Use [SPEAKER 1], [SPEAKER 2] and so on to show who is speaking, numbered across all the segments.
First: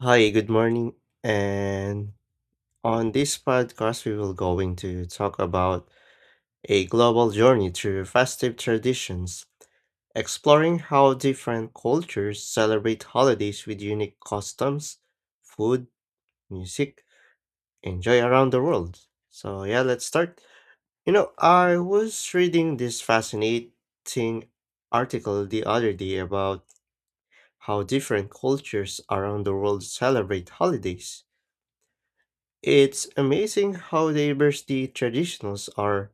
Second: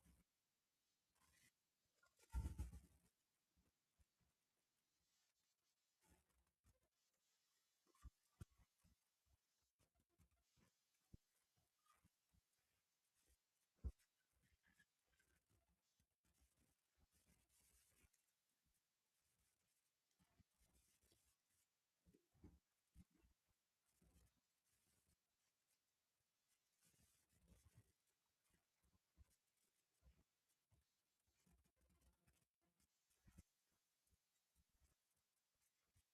[SPEAKER 1] Hi, good morning. And on this podcast, we will going to talk about a global journey through festive traditions, exploring how different cultures celebrate holidays with unique customs, food, music, and joy around the world. So yeah, let's start. You know, I was reading this fascinating article the other day about how different cultures around the world celebrate holidays. It's amazing how diverse the traditions are,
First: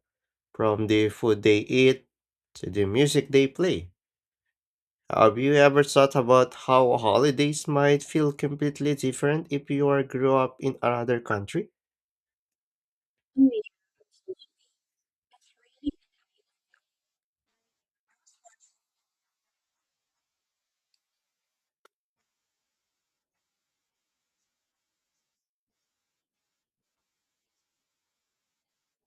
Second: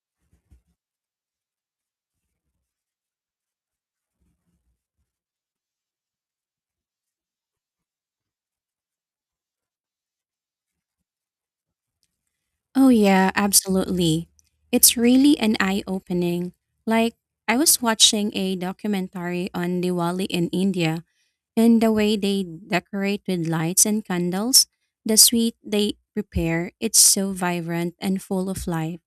[SPEAKER 1] from the food they eat to the music they play. Have you ever thought about how holidays might feel completely different if you are grew up in another country?
[SPEAKER 2] Oh, yeah, absolutely. It's really an eye opening. Like, I was watching a documentary on Diwali in India and the way they decorate with lights and candles, the sweet they prepare, it's so vibrant and full of life.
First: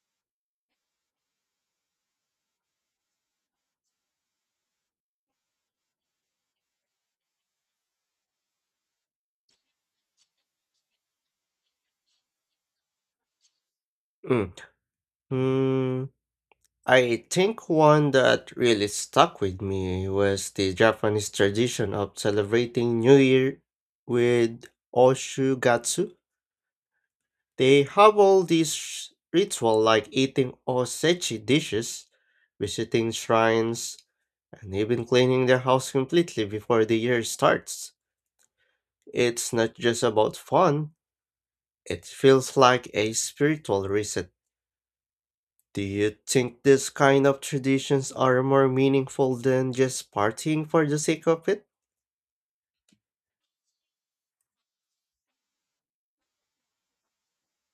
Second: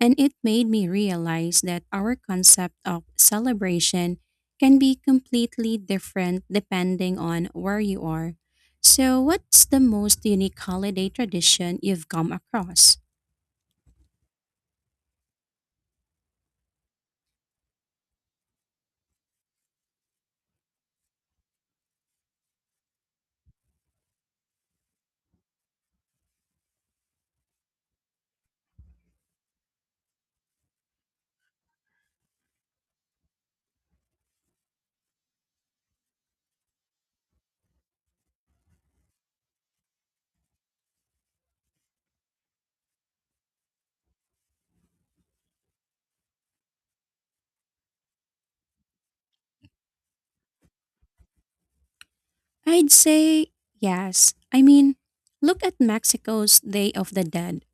[SPEAKER 2] And it made me realize that our concept of celebration can be completely different depending on where you are. So, what's the most unique holiday tradition you've come across?
[SPEAKER 1] Mm. Hmm. I think one that really stuck with me was the Japanese tradition of celebrating New Year with Oshugatsu. They have all these ritual like eating osechi dishes, visiting shrines, and even cleaning their house completely before the year starts. It's not just about fun, it feels like a spiritual reset. Do you think this kind of traditions are more meaningful than just partying for the sake of it?
[SPEAKER 2] I'd say yes. I mean, look at Mexico's Day of the Dead.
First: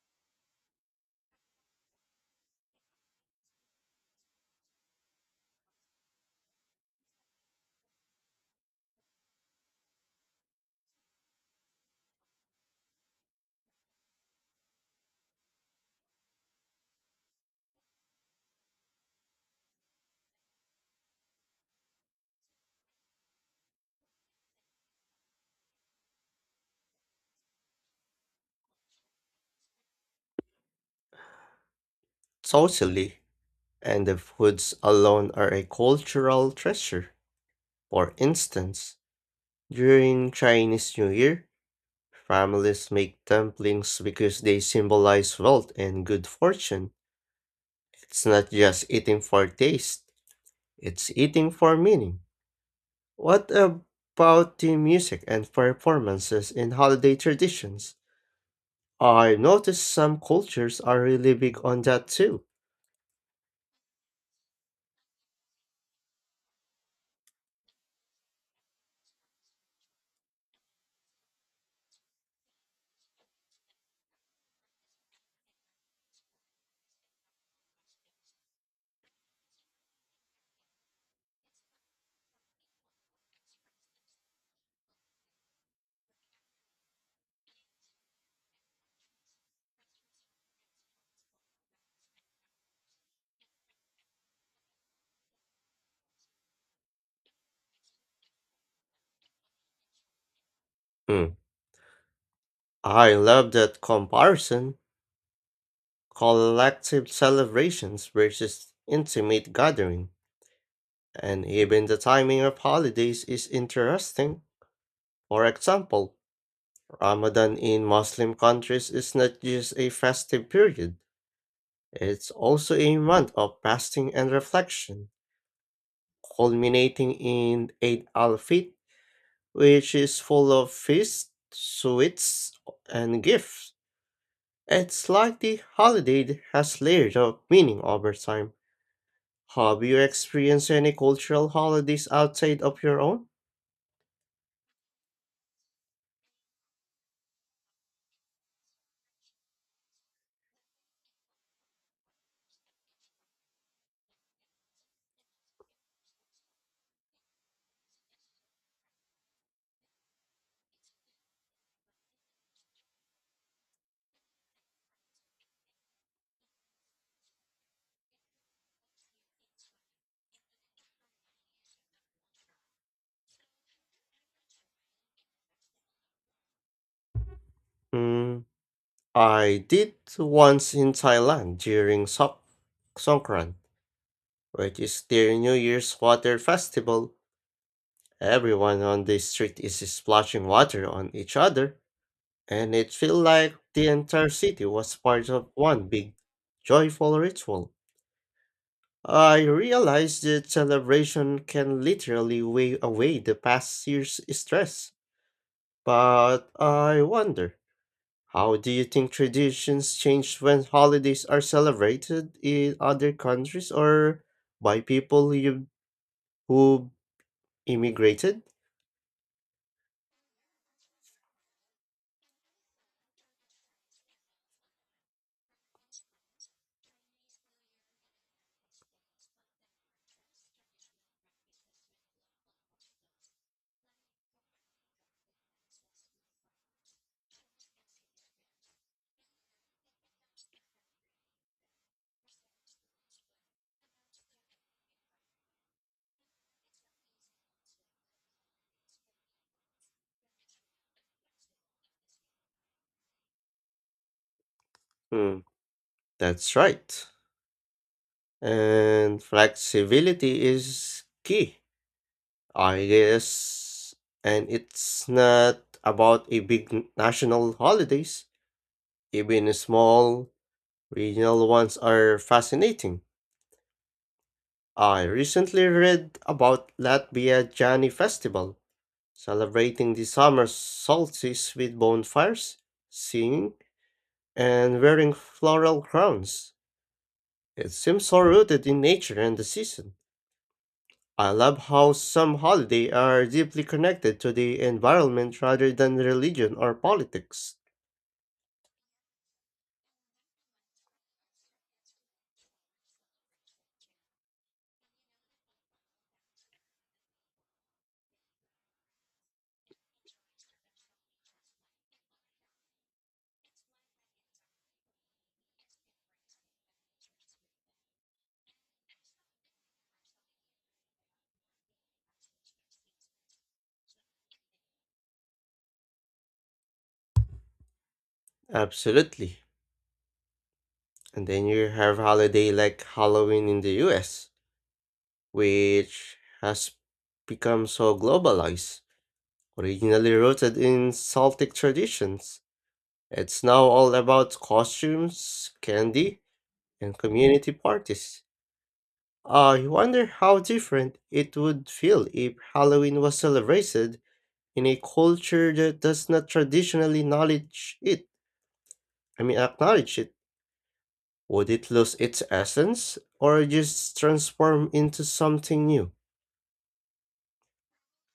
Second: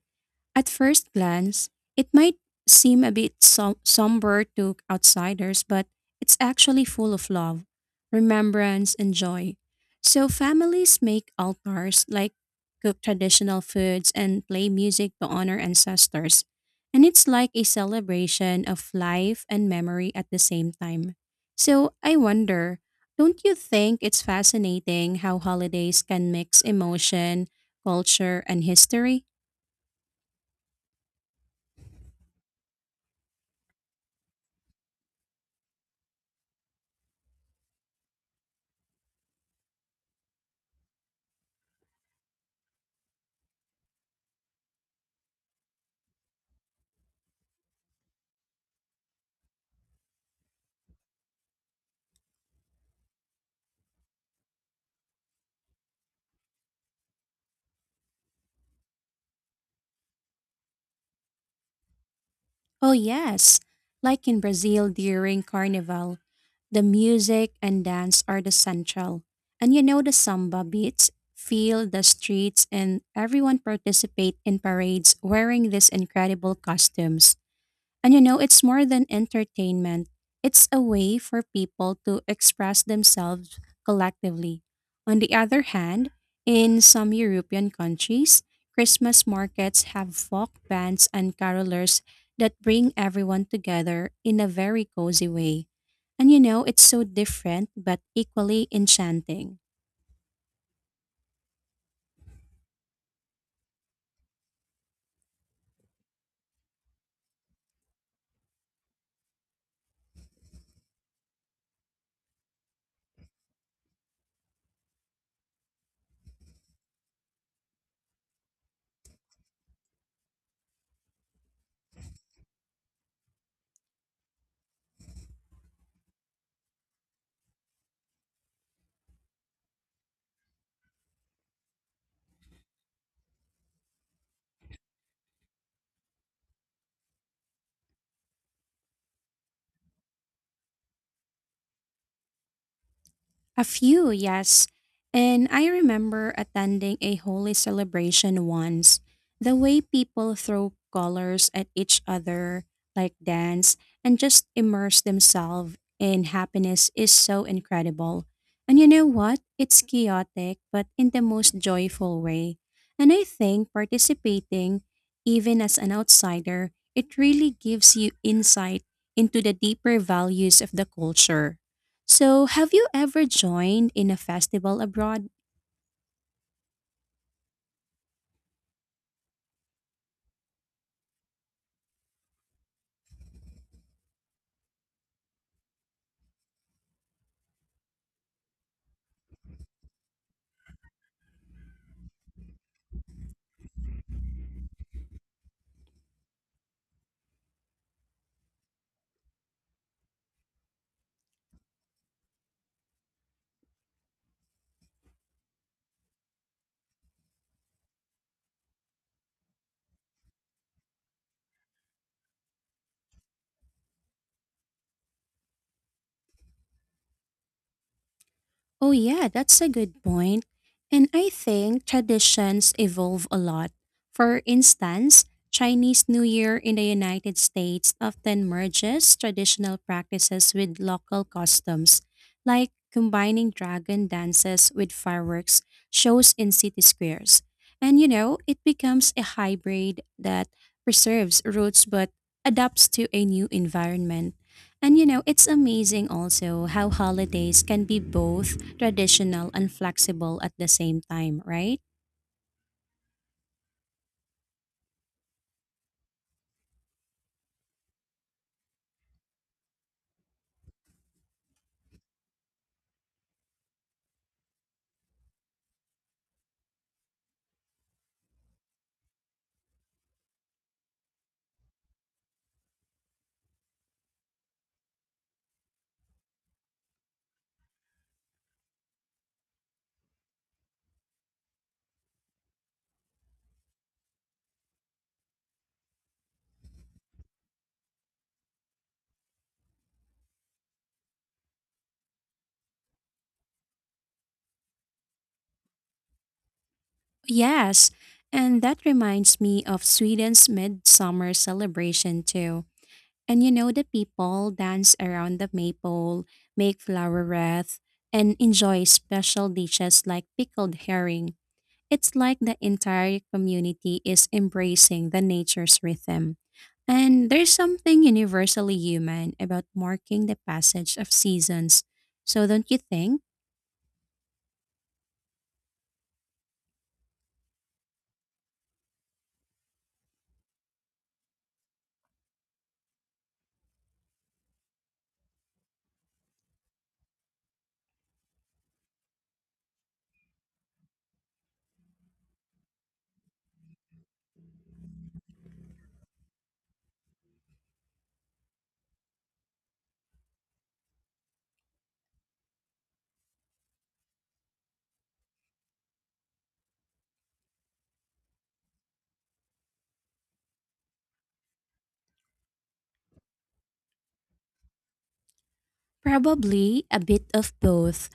[SPEAKER 2] At first glance, it might seem a bit somber to outsiders, but it's actually full of love, remembrance, and joy. So families make altars, like cook traditional foods and play music to honor ancestors. And it's like a celebration of life and memory at the same time. So I wonder, don't you think it's fascinating how holidays can mix emotion, culture, and history?
[SPEAKER 1] Totally. And the foods alone are a cultural treasure. For instance, during Chinese New Year, families make dumplings because they symbolize wealth and good fortune. It's not just eating for taste, it's eating for meaning. What about the music and performances in holiday traditions? I noticed some cultures are really big on that too.
[SPEAKER 2] Oh, yes. Like in Brazil during Carnival, the music and dance are the central. And you know the samba beats fill the streets and everyone participate in parades wearing these incredible costumes. And you know, it's more than entertainment. It's a way for people to express themselves collectively. On the other hand, in some European countries, Christmas markets have folk bands and carolers that bring everyone together in a very cozy way. And you know, it's so different but equally enchanting.
[SPEAKER 1] Mm. I love that comparison, collective celebrations versus intimate gathering. And even the timing of holidays is interesting. For example, Ramadan in Muslim countries is not just a festive period, it's also a month of fasting and reflection, culminating in Eid al Fitr, which is full of feasts, sweets, and gifts. It's like the holiday has layers of meaning over time. Have you experienced any cultural holidays outside of your own?
[SPEAKER 2] A few, yes. And I remember attending a holy celebration once. The way people throw colors at each other, like dance, and just immerse themselves in happiness is so incredible. And you know what? It's chaotic, but in the most joyful way. And I think participating, even as an outsider, it really gives you insight into the deeper values of the culture. So, have you ever joined in a festival abroad?
[SPEAKER 1] Mm, I did once in Thailand during Songkran. Which is their New Year's water festival. Everyone on the street is splashing water on each other, and it felt like the entire city was part of one big, joyful ritual. I realized that celebration can literally weigh away the past year's stress, but I wonder, how do you think traditions change when holidays are celebrated in other countries or by who immigrated?
[SPEAKER 2] Oh, yeah, that's a good point. And I think traditions evolve a lot. For instance, Chinese New Year in the United States often merges traditional practices with local customs, like combining dragon dances with fireworks shows in city squares. And you know, it becomes a hybrid that preserves roots but adapts to a new environment. And you know, it's amazing also how holidays can be both traditional and flexible at the same time, right?
[SPEAKER 1] Hmm, that's right. And flexibility is key, I guess. And it's not about a big national holidays. Even small regional ones are fascinating. I recently read about Latvia Jani Festival, celebrating the summer solstice with bonfires, singing, and wearing floral crowns. It seems so rooted in nature and the season. I love how some holidays are deeply connected to the environment rather than religion or politics.
[SPEAKER 2] Yes. And that reminds me of Sweden's midsummer celebration too. And you know, the people dance around the maple, make flower wreath, and enjoy special dishes like pickled herring. It's like the entire community is embracing the nature's rhythm. And there's something universally human about marking the passage of seasons. So don't you think?
[SPEAKER 1] Absolutely. And then you have holiday like Halloween in the US, which has become so globalized. Originally rooted in Celtic traditions, it's now all about costumes, candy, and community parties. I wonder how different it would feel if Halloween was celebrated in a culture that does not traditionally knowledge it, I mean acknowledge it. Would it lose its essence or just transform into something new?
[SPEAKER 2] Probably a bit of both.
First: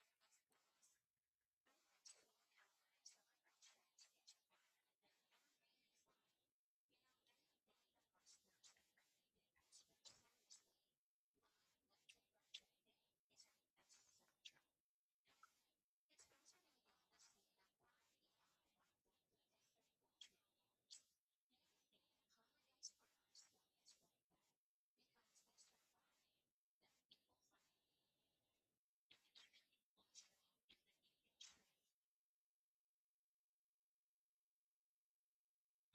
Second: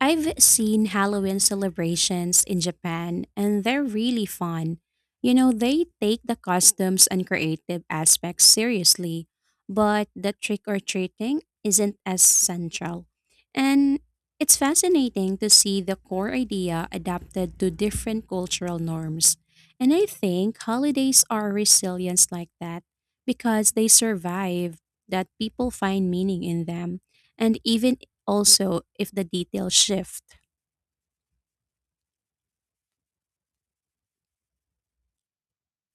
[SPEAKER 2] I've seen Halloween celebrations in Japan, and they're really fun. You know, they take the customs and creative aspects seriously, but the trick or treating isn't as central. And it's fascinating to see the core idea adapted to different cultural norms. And I think holidays are resilience like that because they survive, that people find meaning in them. And even also if the details shift.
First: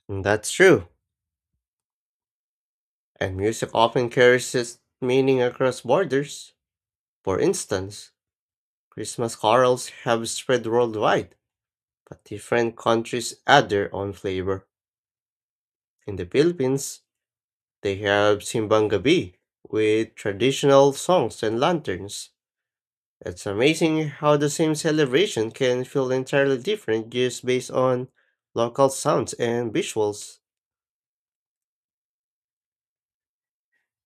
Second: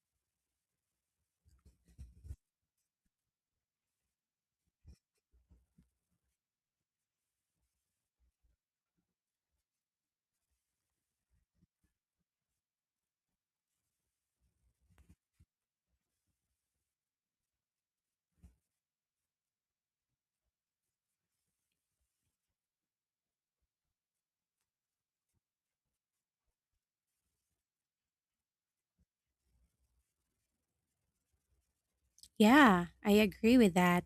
[SPEAKER 1] And that's true, and music often carries its meaning across borders. For instance, Christmas carols have spread worldwide, but different countries add their own flavor. In the Philippines, they have simbang gabi with traditional songs and lanterns. It's amazing how the same celebration can feel entirely different just based on local sounds and visuals,
[SPEAKER 2] Yeah, I agree with that.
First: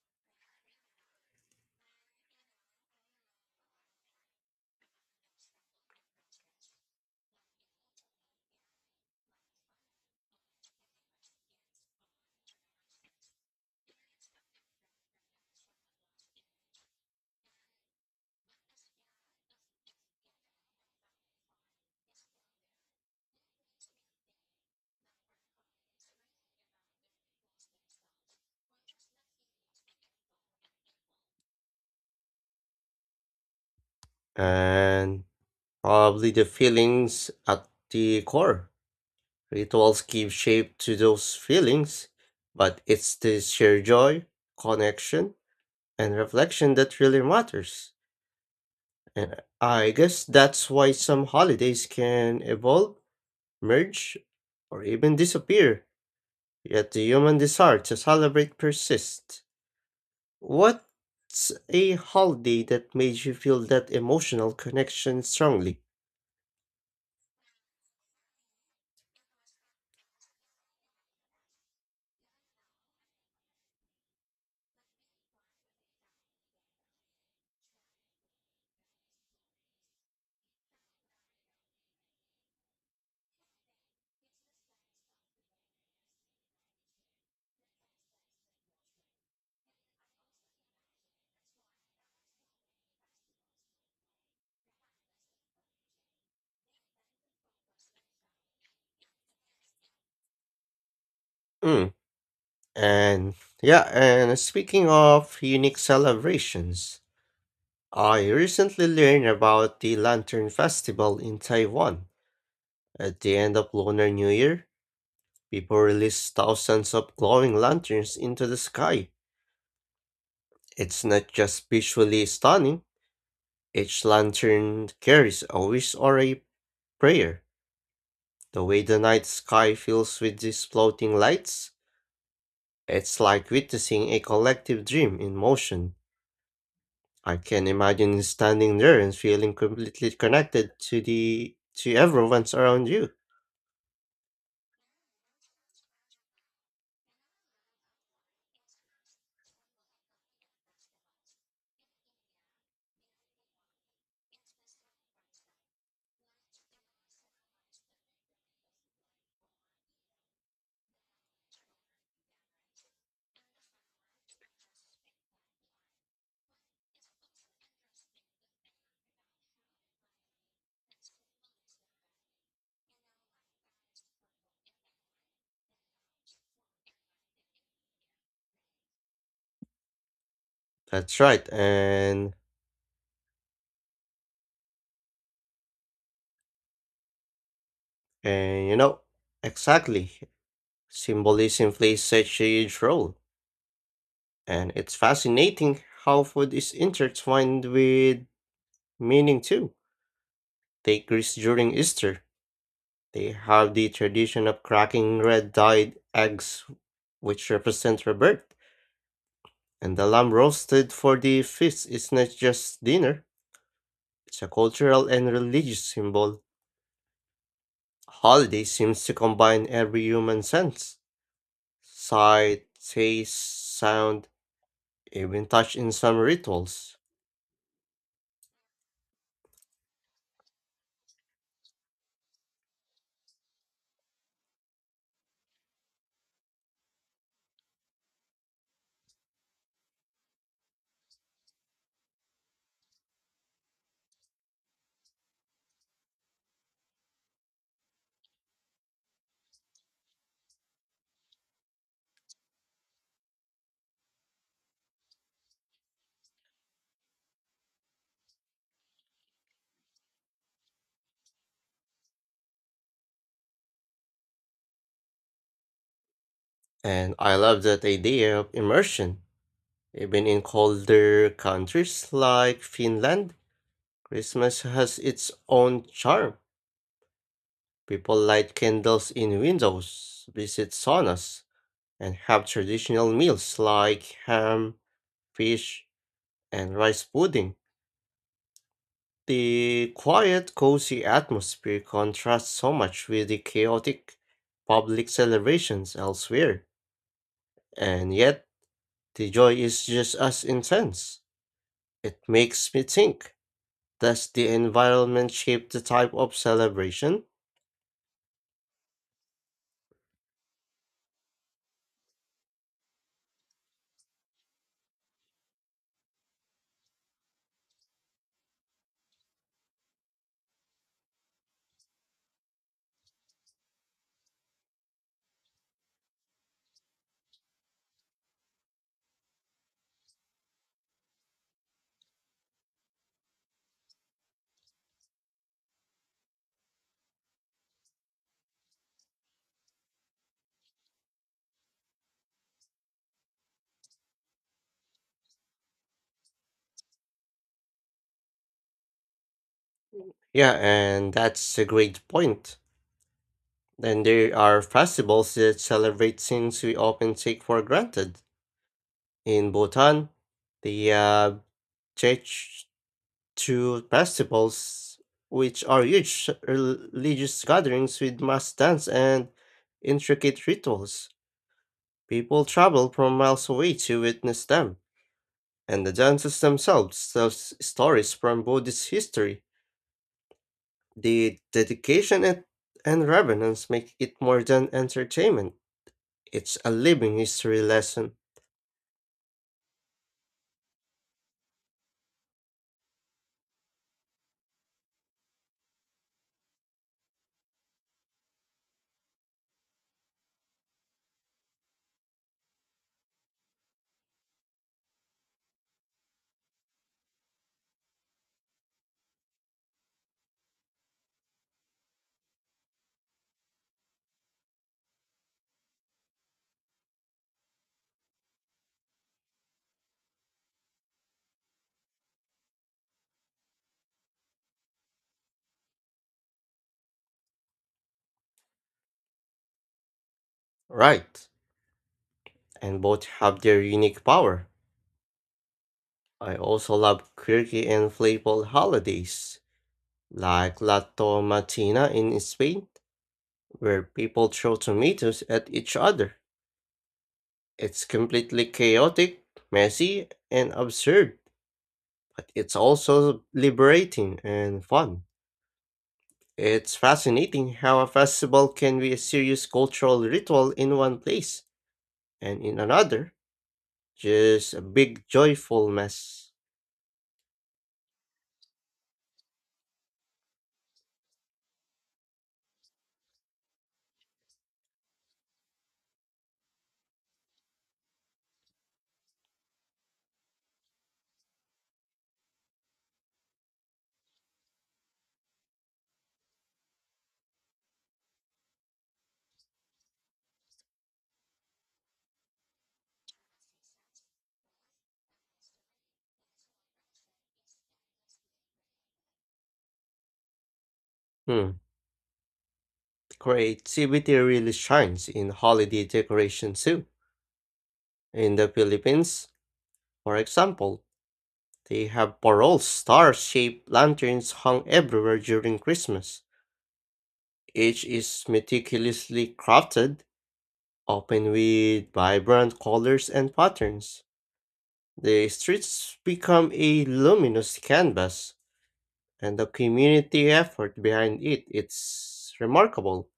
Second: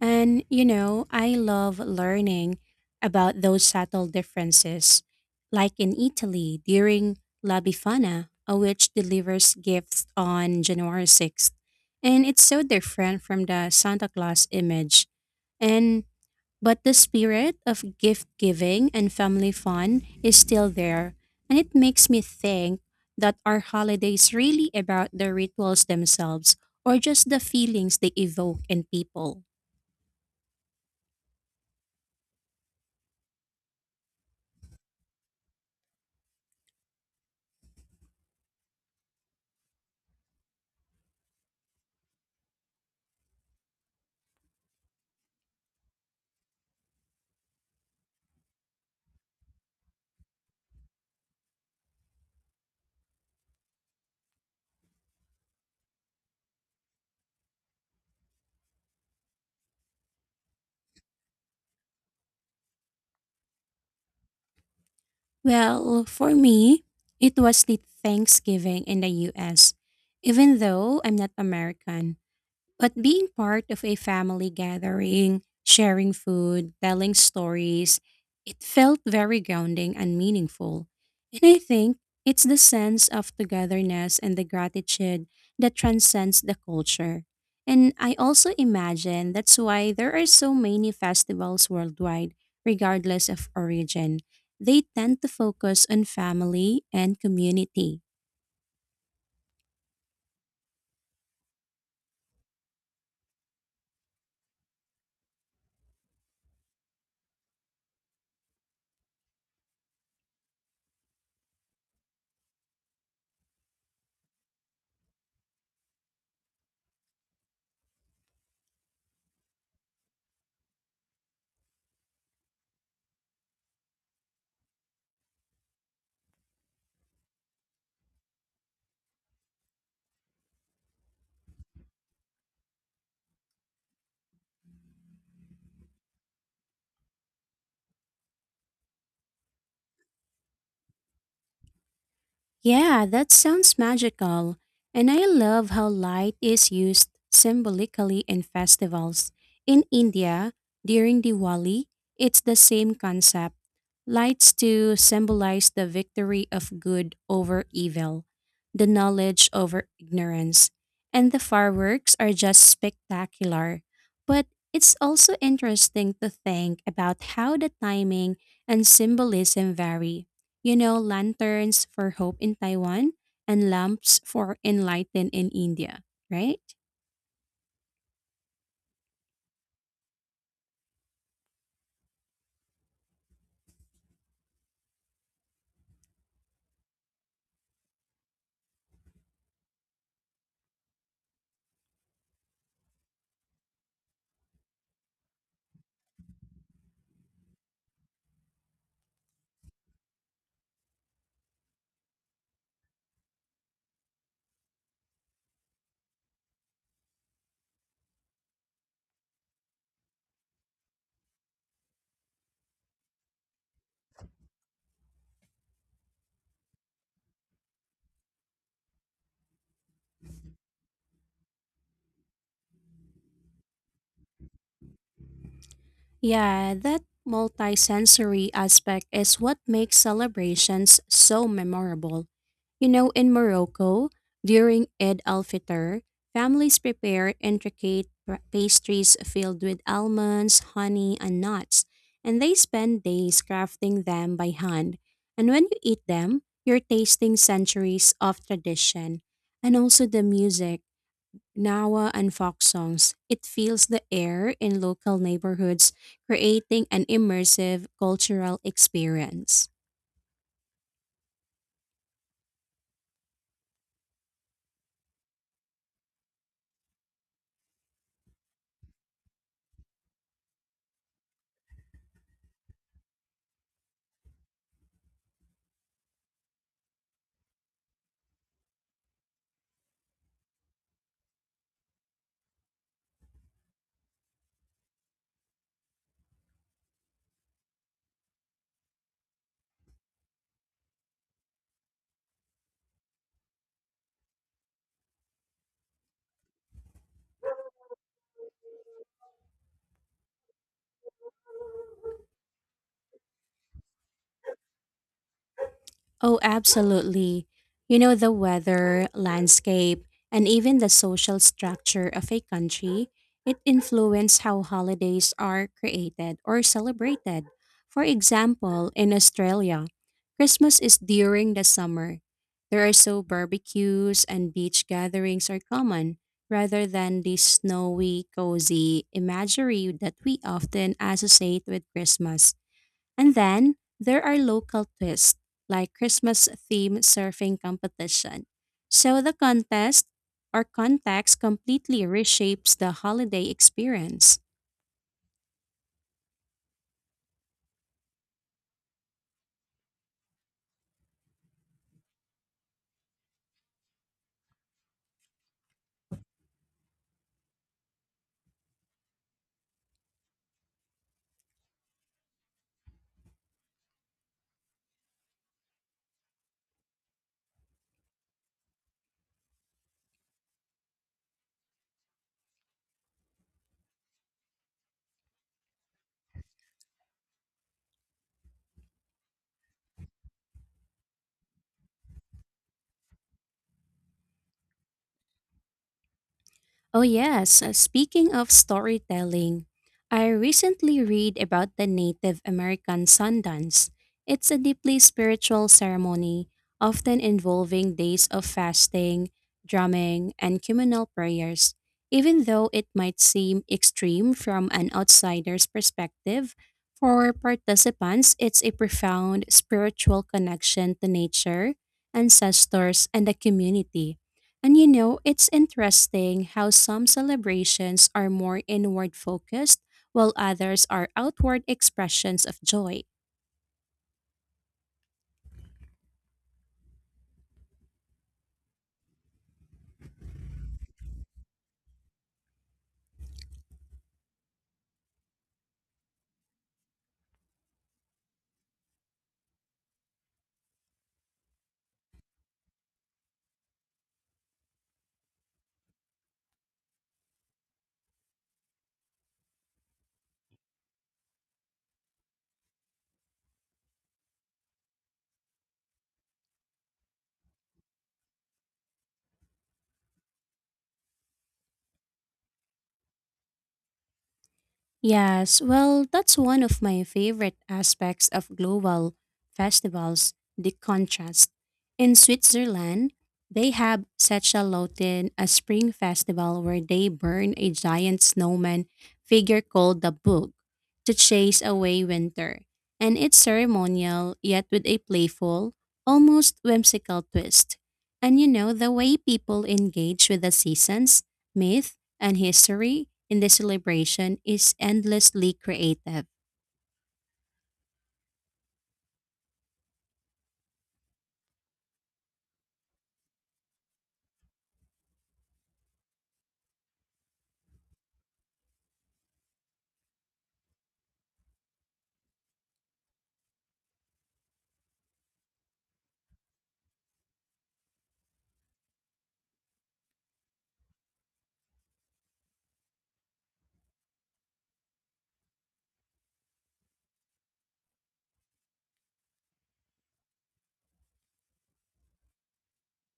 [SPEAKER 2] And, you know, I love learning about those subtle differences, like in Italy during La Befana, a witch delivers gifts on January 6th. And it's so different from the Santa Claus image. And but the spirit of gift giving and family fun is still there, and it makes me think that are holidays really about the rituals themselves or just the feelings they evoke in people?
[SPEAKER 1] and probably the feelings at the core. Rituals give shape to those feelings, but it's the shared joy, connection, and reflection that really matters. And I guess that's why some holidays can evolve, merge, or even disappear, yet the human desire to celebrate persists. What's a holiday that made you feel that emotional connection strongly?
[SPEAKER 2] Well, for me, it was the Thanksgiving in the US, even though I'm not American. But being part of a family gathering, sharing food, telling stories, it felt very grounding and meaningful. And I think it's the sense of togetherness and the gratitude that transcends the culture. And I also imagine that's why there are so many festivals worldwide, regardless of origin. They tend to focus on family and community.
[SPEAKER 1] Mm. And yeah, and speaking of unique celebrations, I recently learned about the Lantern Festival in Taiwan. At the end of Lunar New Year, people release thousands of glowing lanterns into the sky. It's not just visually stunning, each lantern carries a wish or a prayer. The way the night sky fills with these floating lights, it's like witnessing a collective dream in motion. I can imagine standing there and feeling completely connected to the to everyone's around
[SPEAKER 2] Yeah,
[SPEAKER 1] you.
[SPEAKER 2] that sounds magical. And I love how light is used symbolically in festivals. In India, during Diwali, it's the same concept. Lights to symbolize the victory of good over evil, the knowledge over ignorance. And the fireworks are just spectacular. But it's also interesting to think about how the timing and symbolism vary. You know, lanterns for hope in Taiwan and lamps for enlightened in India, right?
[SPEAKER 1] That's right, and and you know exactly. Symbolism plays such a huge role, and it's fascinating how food is intertwined with meaning too. Take Greece during Easter. They have the tradition of cracking red dyed eggs, which represent rebirth, and the lamb roasted for the feast is not just dinner, it's a cultural and religious symbol. Holiday seems to combine every human sense, sight, taste, sound, even touch in some
[SPEAKER 2] Yeah,
[SPEAKER 1] rituals.
[SPEAKER 2] that multisensory aspect is what makes celebrations so memorable. You know, in Morocco, during Eid al-Fitr, families prepare intricate pastries filled with almonds, honey, and nuts, and they spend days crafting them by hand. And when you eat them, you're tasting centuries of tradition. And also the music. Nawa, and folk songs. It fills the air in local neighborhoods, creating an immersive cultural experience.
[SPEAKER 1] And I love that idea of immersion. Even in colder countries like Finland, Christmas has its own charm. People light candles in windows, visit saunas, and have traditional meals like ham, fish, and rice pudding. The quiet, cozy atmosphere contrasts so much with the chaotic public celebrations elsewhere, and yet the joy is just as intense. It makes me think, does the environment shape the type of
[SPEAKER 2] Oh,
[SPEAKER 1] celebration?
[SPEAKER 2] absolutely. You know, the weather, landscape, and even the social structure of a country, it influences how holidays are created or celebrated. For example, in Australia, Christmas is during the summer. There are so barbecues and beach gatherings are common rather than the snowy, cozy imagery that we often associate with Christmas. And then there are local twists like Christmas themed surfing competition. So the contest or context completely reshapes the holiday experience.
[SPEAKER 1] Yeah, and that's a great point. Then there are festivals that celebrate things we often take for granted. In Bhutan, they have Chech festivals, which are huge religious gatherings with mass dance and intricate rituals. People travel from miles away to witness them, and the dances themselves tell stories from Buddhist history. The dedication and reverence make it more than entertainment. It's a
[SPEAKER 2] Oh,
[SPEAKER 1] living history
[SPEAKER 2] yes.
[SPEAKER 1] lesson.
[SPEAKER 2] Speaking of storytelling, I recently read about the Native American Sundance. It's a deeply spiritual ceremony, often involving days of fasting, drumming, and communal prayers. Even though it might seem extreme from an outsider's perspective, for participants, it's a profound spiritual connection to nature, ancestors, and the community. And you know, it's interesting how some celebrations are more inward focused while others are outward expressions of joy.
[SPEAKER 1] Right, and both have their unique power. I also love quirky and playful holidays, like La Tomatina in Spain, where people throw tomatoes at each other. It's completely chaotic, messy, and absurd, but it's also liberating and fun. It's fascinating how a festival can be a serious cultural ritual in one place, and in another, just a big
[SPEAKER 2] Yes,
[SPEAKER 1] joyful
[SPEAKER 2] well,
[SPEAKER 1] mess.
[SPEAKER 2] that's one of my favorite aspects of global festivals, the contrast. In Switzerland, they have such a Lotin, a spring festival where they burn a giant snowman figure called the Bug to chase away winter. And it's ceremonial, yet with a playful, almost whimsical twist. And you know, the way people engage with the seasons myth, and history in the celebration is endlessly creative.
[SPEAKER 1] Hmm. Creativity really shines in holiday decoration too. In the Philippines, for example, they have parol star-shaped lanterns hung everywhere during Christmas. Each is meticulously crafted, often with vibrant colors and patterns. The streets become a luminous canvas, and the community effort behind it is remarkable.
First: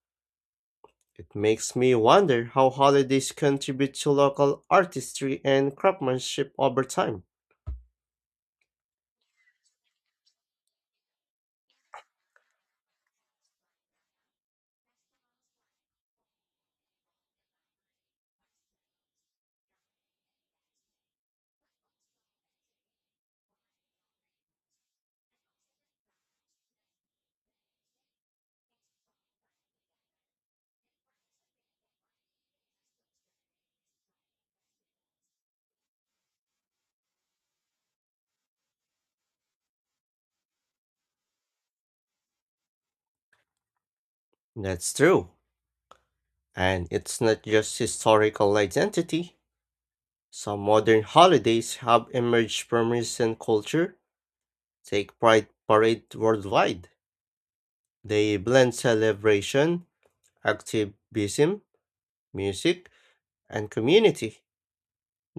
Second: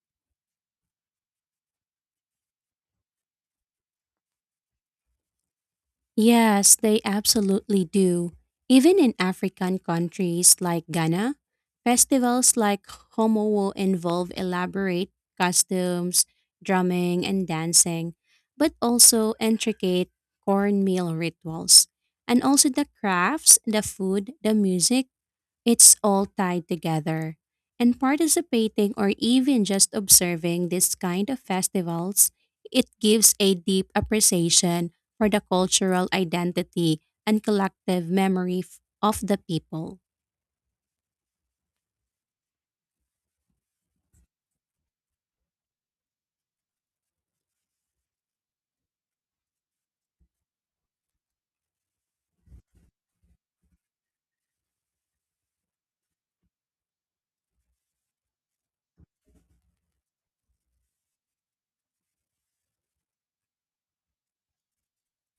[SPEAKER 1] It makes me wonder how holidays contribute to local artistry and craftsmanship
[SPEAKER 2] Yes,
[SPEAKER 1] over
[SPEAKER 2] they
[SPEAKER 1] time.
[SPEAKER 2] absolutely do. Even in African countries like Ghana, festivals like Homowo involve elaborate costumes, drumming, and dancing, but also intricate cornmeal rituals. And also the crafts, the food, the music, it's all tied together. And participating or even just observing this kind of festivals, it gives a deep appreciation for the cultural identity and collective memory of the people.
[SPEAKER 1] That's true. And it's not just historical identity. Some modern holidays have emerged from recent culture. Take Pride Parade worldwide. They blend celebration, activism, music, and community.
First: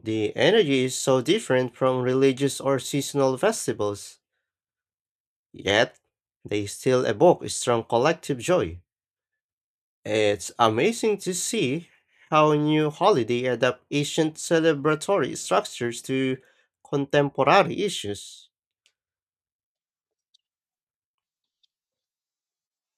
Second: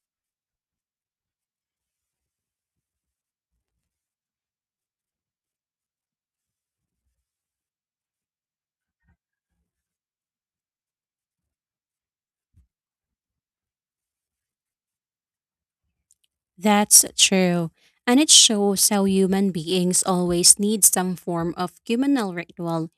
[SPEAKER 1] The energy is so different from religious or seasonal festivals. Yet, they still evoke a strong collective joy. It's amazing to see how new holiday adapt ancient celebratory structures to
[SPEAKER 2] That's true.
[SPEAKER 1] contemporary
[SPEAKER 2] And it
[SPEAKER 1] issues.
[SPEAKER 2] shows how human beings always need some form of communal ritual.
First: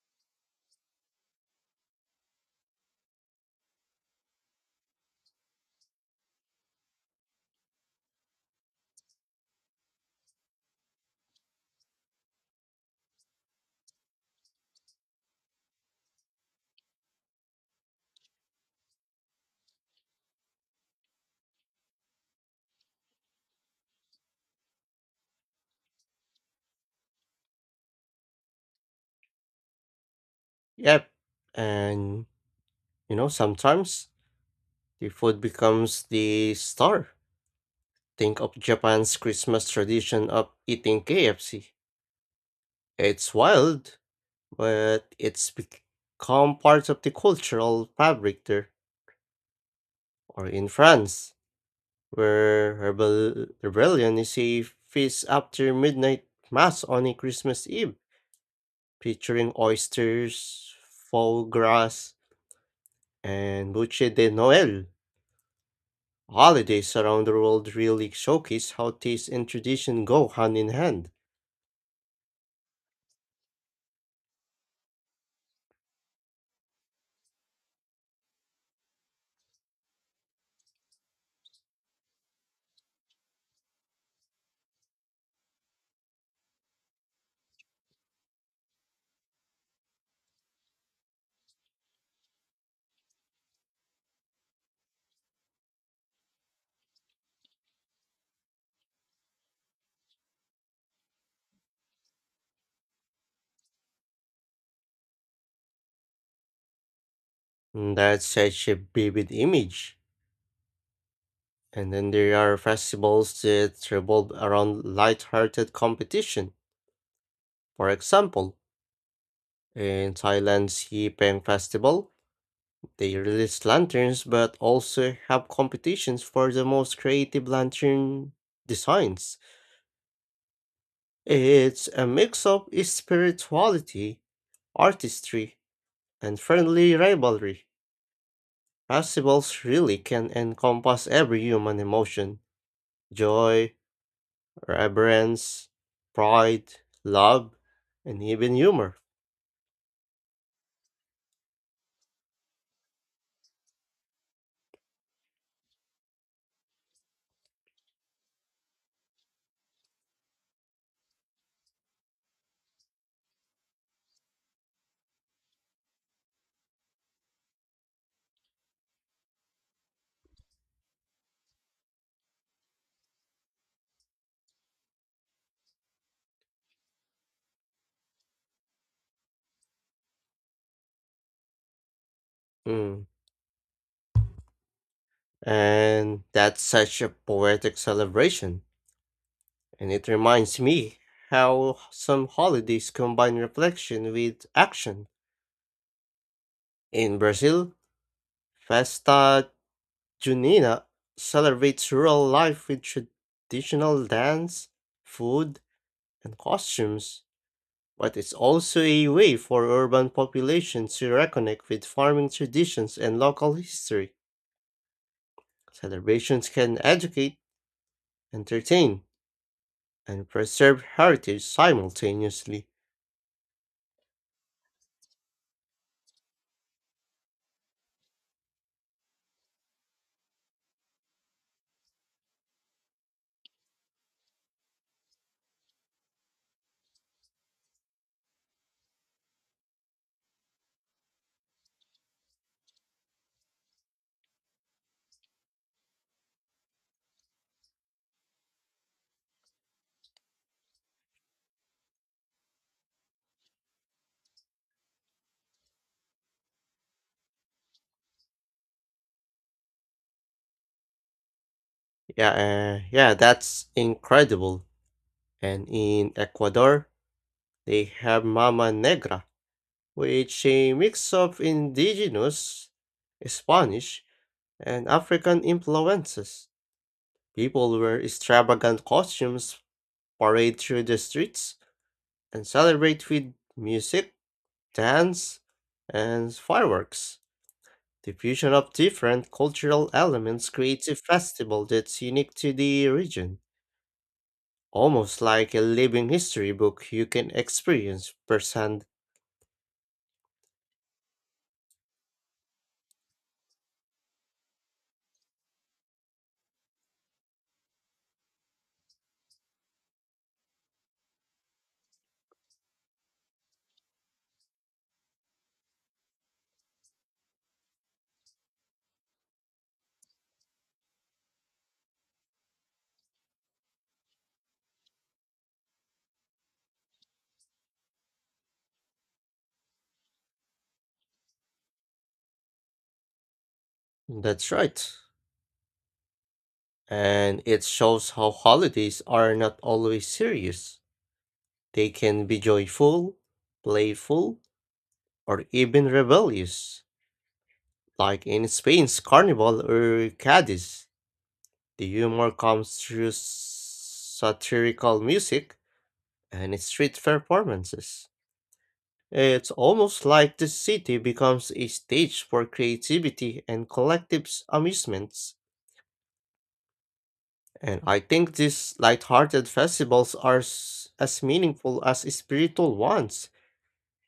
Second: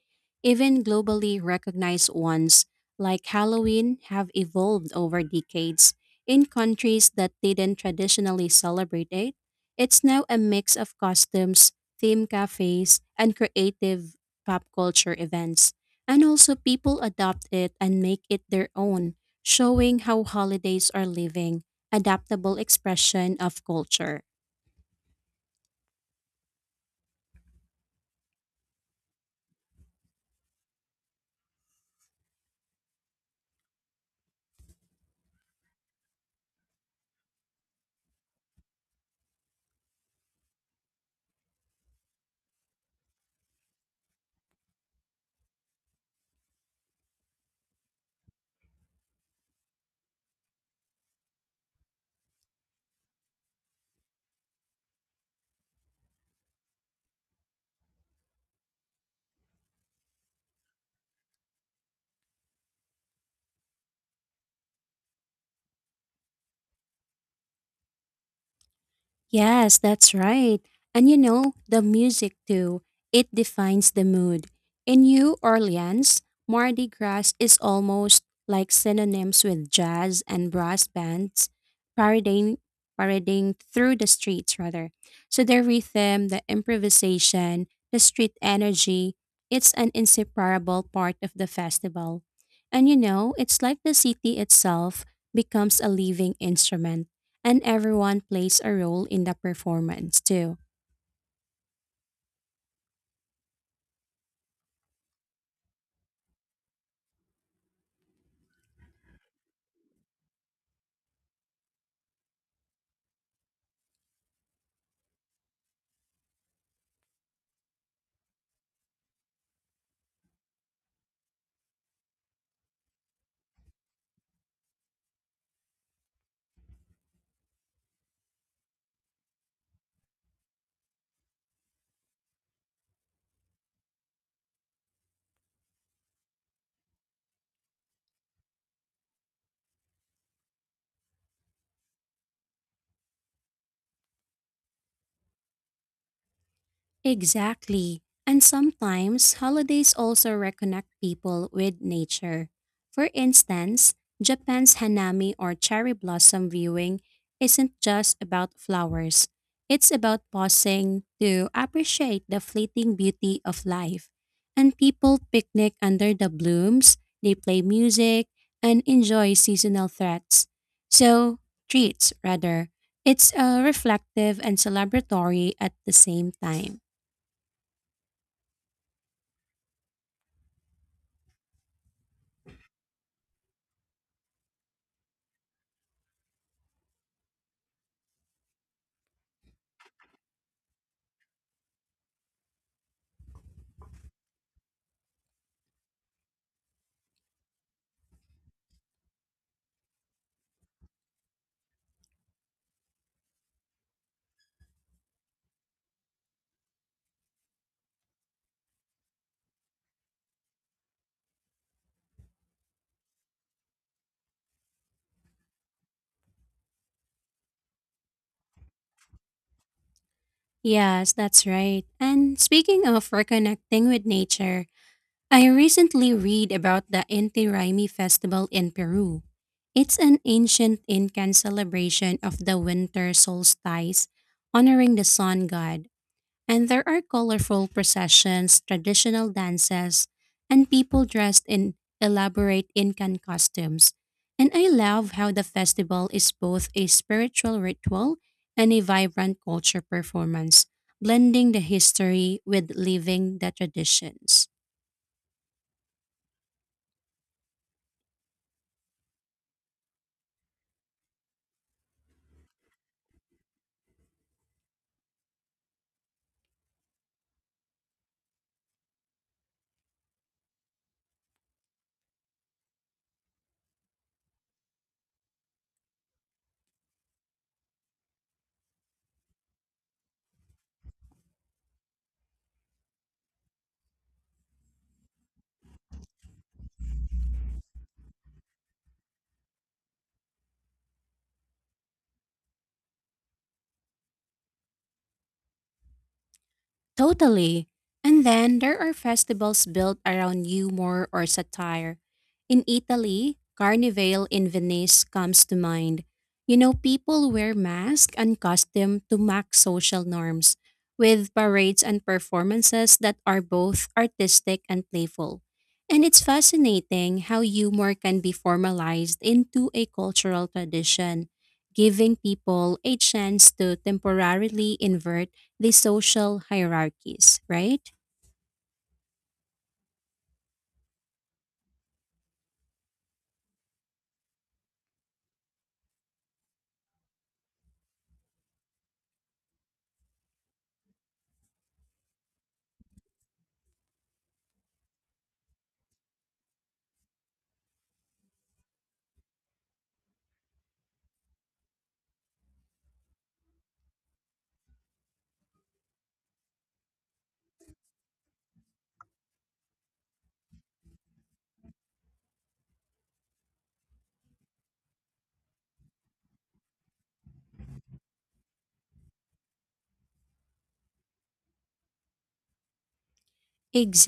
[SPEAKER 2] Even globally recognized ones, like Halloween, have evolved over decades. In countries that didn't traditionally celebrate it, it's now a mix of costumes, theme cafes, and creative pop culture events. And also, people adopt it and make it their own, showing how holidays are living, adaptable expression of culture.
[SPEAKER 1] Yep, and you know, sometimes the food becomes the star. Think of Japan's Christmas tradition of eating KFC. It's wild, but it's become part of the cultural fabric there. Or in France, where rebellion is a feast after midnight mass on a Christmas Eve, featuring oysters, foie gras, and buche de Noël. Holidays around the world really showcase how taste and
[SPEAKER 2] Yes,
[SPEAKER 1] tradition
[SPEAKER 2] that's
[SPEAKER 1] go hand
[SPEAKER 2] right.
[SPEAKER 1] in
[SPEAKER 2] And
[SPEAKER 1] hand.
[SPEAKER 2] you know, the music too, it defines the mood. In New Orleans, Mardi Gras is almost like synonyms with jazz and brass bands parading, parading through the streets, rather. So the rhythm, the improvisation, the street energy, it's an inseparable part of the festival. And you know, it's like the city itself becomes a living instrument and everyone plays a role in the performance too.
[SPEAKER 1] That's such a vivid image. And then there are festivals that revolve around light-hearted competition. For example, in Thailand's Yi Peng Festival, they release lanterns but also have competitions for the most creative lantern designs. It's a mix of spirituality, artistry, and friendly rivalry. Festivals really can encompass every human emotion, joy, reverence, pride, love,
[SPEAKER 2] Exactly.
[SPEAKER 1] and
[SPEAKER 2] And
[SPEAKER 1] even humor.
[SPEAKER 2] sometimes holidays also reconnect people with nature. For instance, Japan's hanami or cherry blossom viewing isn't just about flowers. It's about pausing to appreciate the fleeting beauty of life. And people picnic under the blooms, they play music, and enjoy seasonal So, treats, rather. It's reflective and celebratory at the same time.
[SPEAKER 1] Mm. And that's such a poetic celebration. And it reminds me how some holidays combine reflection with action. In Brazil, Festa Junina celebrates rural life with traditional dance, food, and costumes, but it's also a way for urban populations to reconnect with farming traditions and local history. Celebrations can educate, entertain, and preserve
[SPEAKER 2] Yes,
[SPEAKER 1] heritage
[SPEAKER 2] that's right. And
[SPEAKER 1] simultaneously.
[SPEAKER 2] speaking of reconnecting with nature, I recently read about the Inti Raymi festival in Peru. It's an ancient Incan celebration of the winter solstice, honoring the sun god. And there are colorful processions, traditional dances, and people dressed in elaborate Incan costumes. And I love how the festival is both a spiritual ritual and a vibrant culture performance, blending the history with living the traditions.
[SPEAKER 1] Yeah, that's incredible. And in Ecuador, they have Mama Negra, which a mix of indigenous, Spanish, and African influences. People wear extravagant costumes, parade through the streets, and celebrate with music, dance, and fireworks. The fusion of different cultural elements creates a festival that's unique to the region, almost like a living history book you can
[SPEAKER 2] Totally.
[SPEAKER 1] experience
[SPEAKER 2] And then there
[SPEAKER 1] firsthand.
[SPEAKER 2] are festivals built around humor or satire. In Italy, Carnival in Venice comes to mind. You know, people wear masks and costume to mock social norms, with parades and performances that are both artistic and playful. And it's fascinating how humor can be formalized into a cultural tradition, giving people a chance to temporarily invert the social hierarchies, right?
[SPEAKER 1] That's right. And it shows how holidays are not always serious. They can be joyful, playful, or even rebellious. Like in Spain's Carnival or Cadiz, the humor comes through satirical music and street performances. It's almost like the city becomes a stage for creativity and collective amusements. And I think these light-hearted festivals are as meaningful as spiritual ones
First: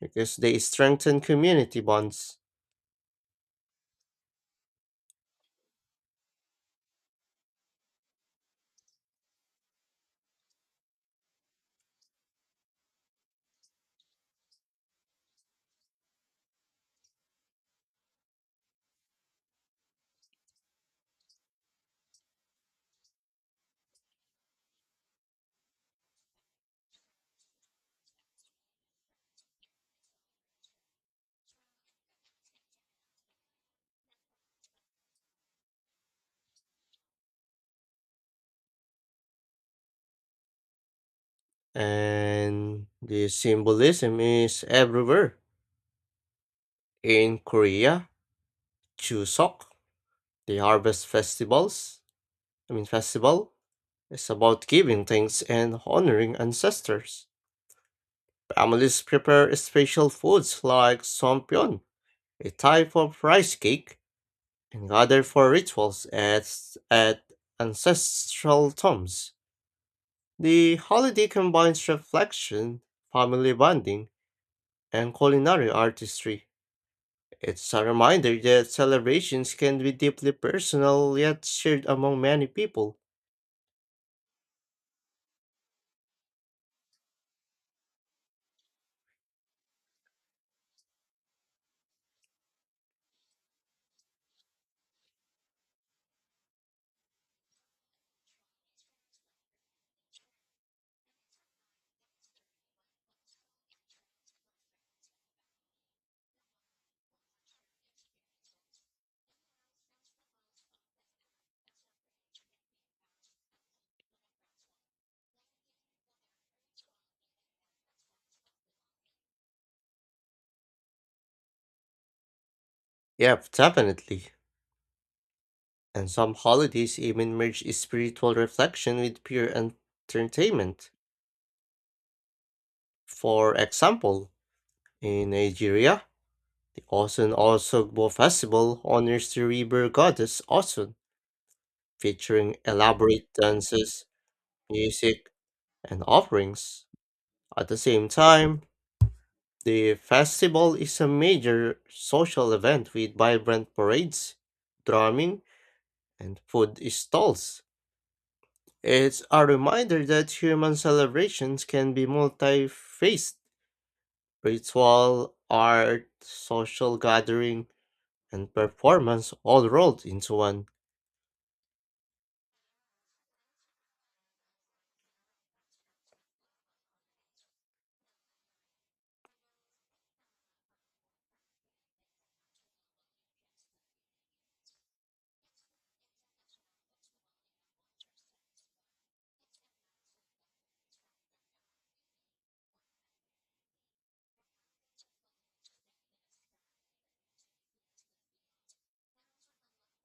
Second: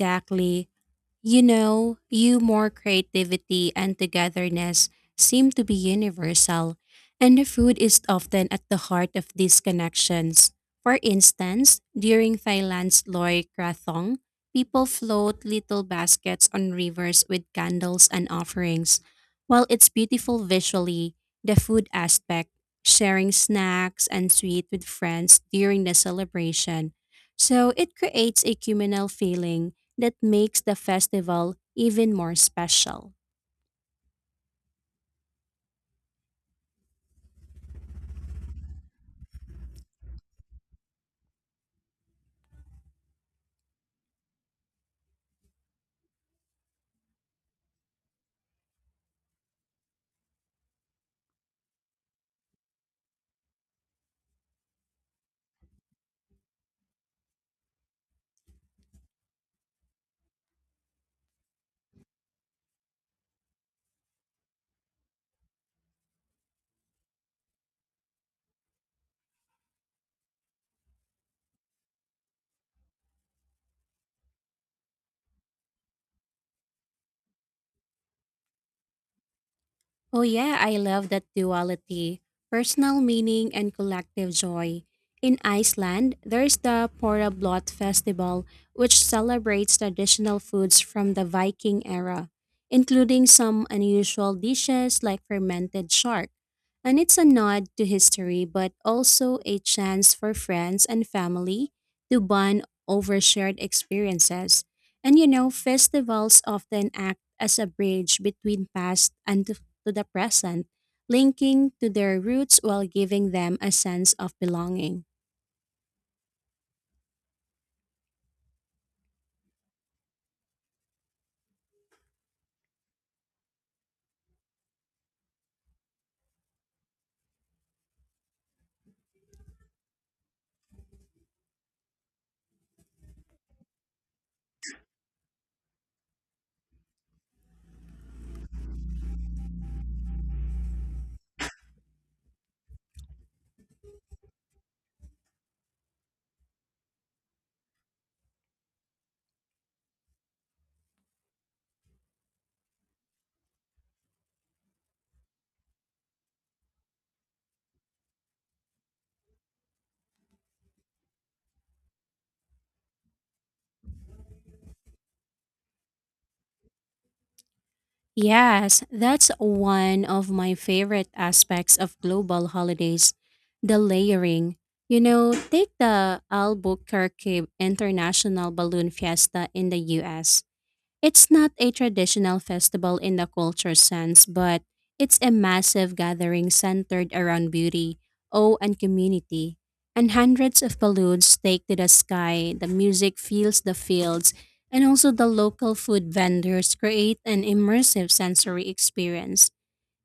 [SPEAKER 1] because they strengthen
[SPEAKER 2] You
[SPEAKER 1] community
[SPEAKER 2] know,
[SPEAKER 1] bonds.
[SPEAKER 2] humor, creativity, and togetherness seem to be universal, and the food is often at the heart of these connections. For instance, during Thailand's Loy Krathong, people float little baskets on rivers with candles and offerings. While it's beautiful visually, the food aspect, sharing snacks and sweets with friends during the celebration, so it creates a communal feeling that makes the festival even more special.
[SPEAKER 1] And the symbolism is everywhere. In Korea, Chuseok, the harvest festivals, I mean festival, is about giving thanks and honoring ancestors. Families prepare special foods like sompyeon, a type of rice cake, another for rituals at ancestral tombs. The holiday combines reflection, family bonding, and culinary artistry. It's a reminder that celebrations can be
[SPEAKER 2] Oh,
[SPEAKER 1] deeply
[SPEAKER 2] yeah, I love
[SPEAKER 1] personal
[SPEAKER 2] that
[SPEAKER 1] yet shared among
[SPEAKER 2] duality
[SPEAKER 1] many people.
[SPEAKER 2] personal meaning and collective joy. In Iceland, there's the Porablot Festival, which celebrates traditional foods from the Viking era, including some unusual dishes like fermented shark. And it's a nod to history, but also a chance for friends and family to bond over shared experiences. And you know, festivals often act as a bridge between to the present, linking to their roots while giving them a sense of belonging.
[SPEAKER 1] Yep, definitely. And some holidays even merge spiritual reflection with pure entertainment. For example, in Nigeria, the Osun Osogbo Festival honors the river goddess Osun, featuring elaborate dances, music, and offerings. At the same time, the festival is a major social event with vibrant parades, drumming, and food stalls. It's a reminder that human celebrations can be multi-faced. Ritual, art, social gathering, and
[SPEAKER 2] Yes, that's
[SPEAKER 1] performance all
[SPEAKER 2] one
[SPEAKER 1] rolled
[SPEAKER 2] of
[SPEAKER 1] into
[SPEAKER 2] my
[SPEAKER 1] one.
[SPEAKER 2] favorite aspects of global holidays the layering. You know, take the Albuquerque International Balloon Fiesta in the US. It's not a traditional festival in the culture sense, but it's a massive gathering centered around beauty, awe, and community. And hundreds of balloons take to the sky, the music fills the fields, and also the local food vendors create an immersive sensory experience.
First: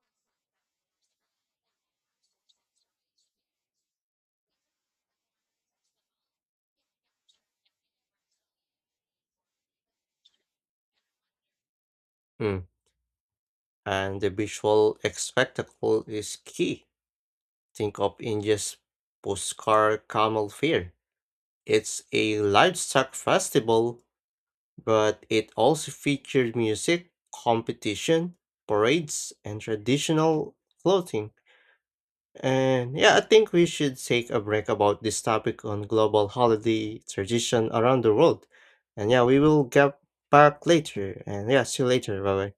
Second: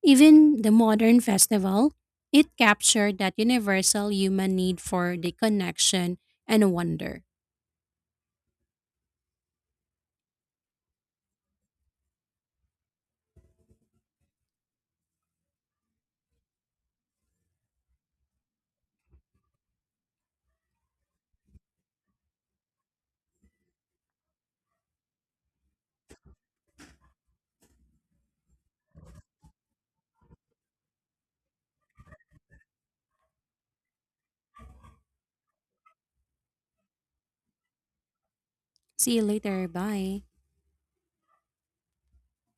[SPEAKER 2] Even the modern festival, it captured that universal human need for the connection and wonder.
[SPEAKER 1] Hmm, and the visual spectacle is key. Think of India's Pushkar Camel Fair. It's a livestock festival, but it also featured music, competition, parades, and traditional clothing. And yeah, I think we should take a break about this topic on global holiday tradition around the world. And
[SPEAKER 2] See you
[SPEAKER 1] yeah, we will
[SPEAKER 2] later.
[SPEAKER 1] get
[SPEAKER 2] Bye.
[SPEAKER 1] back later. And yeah, see you later. Bye bye.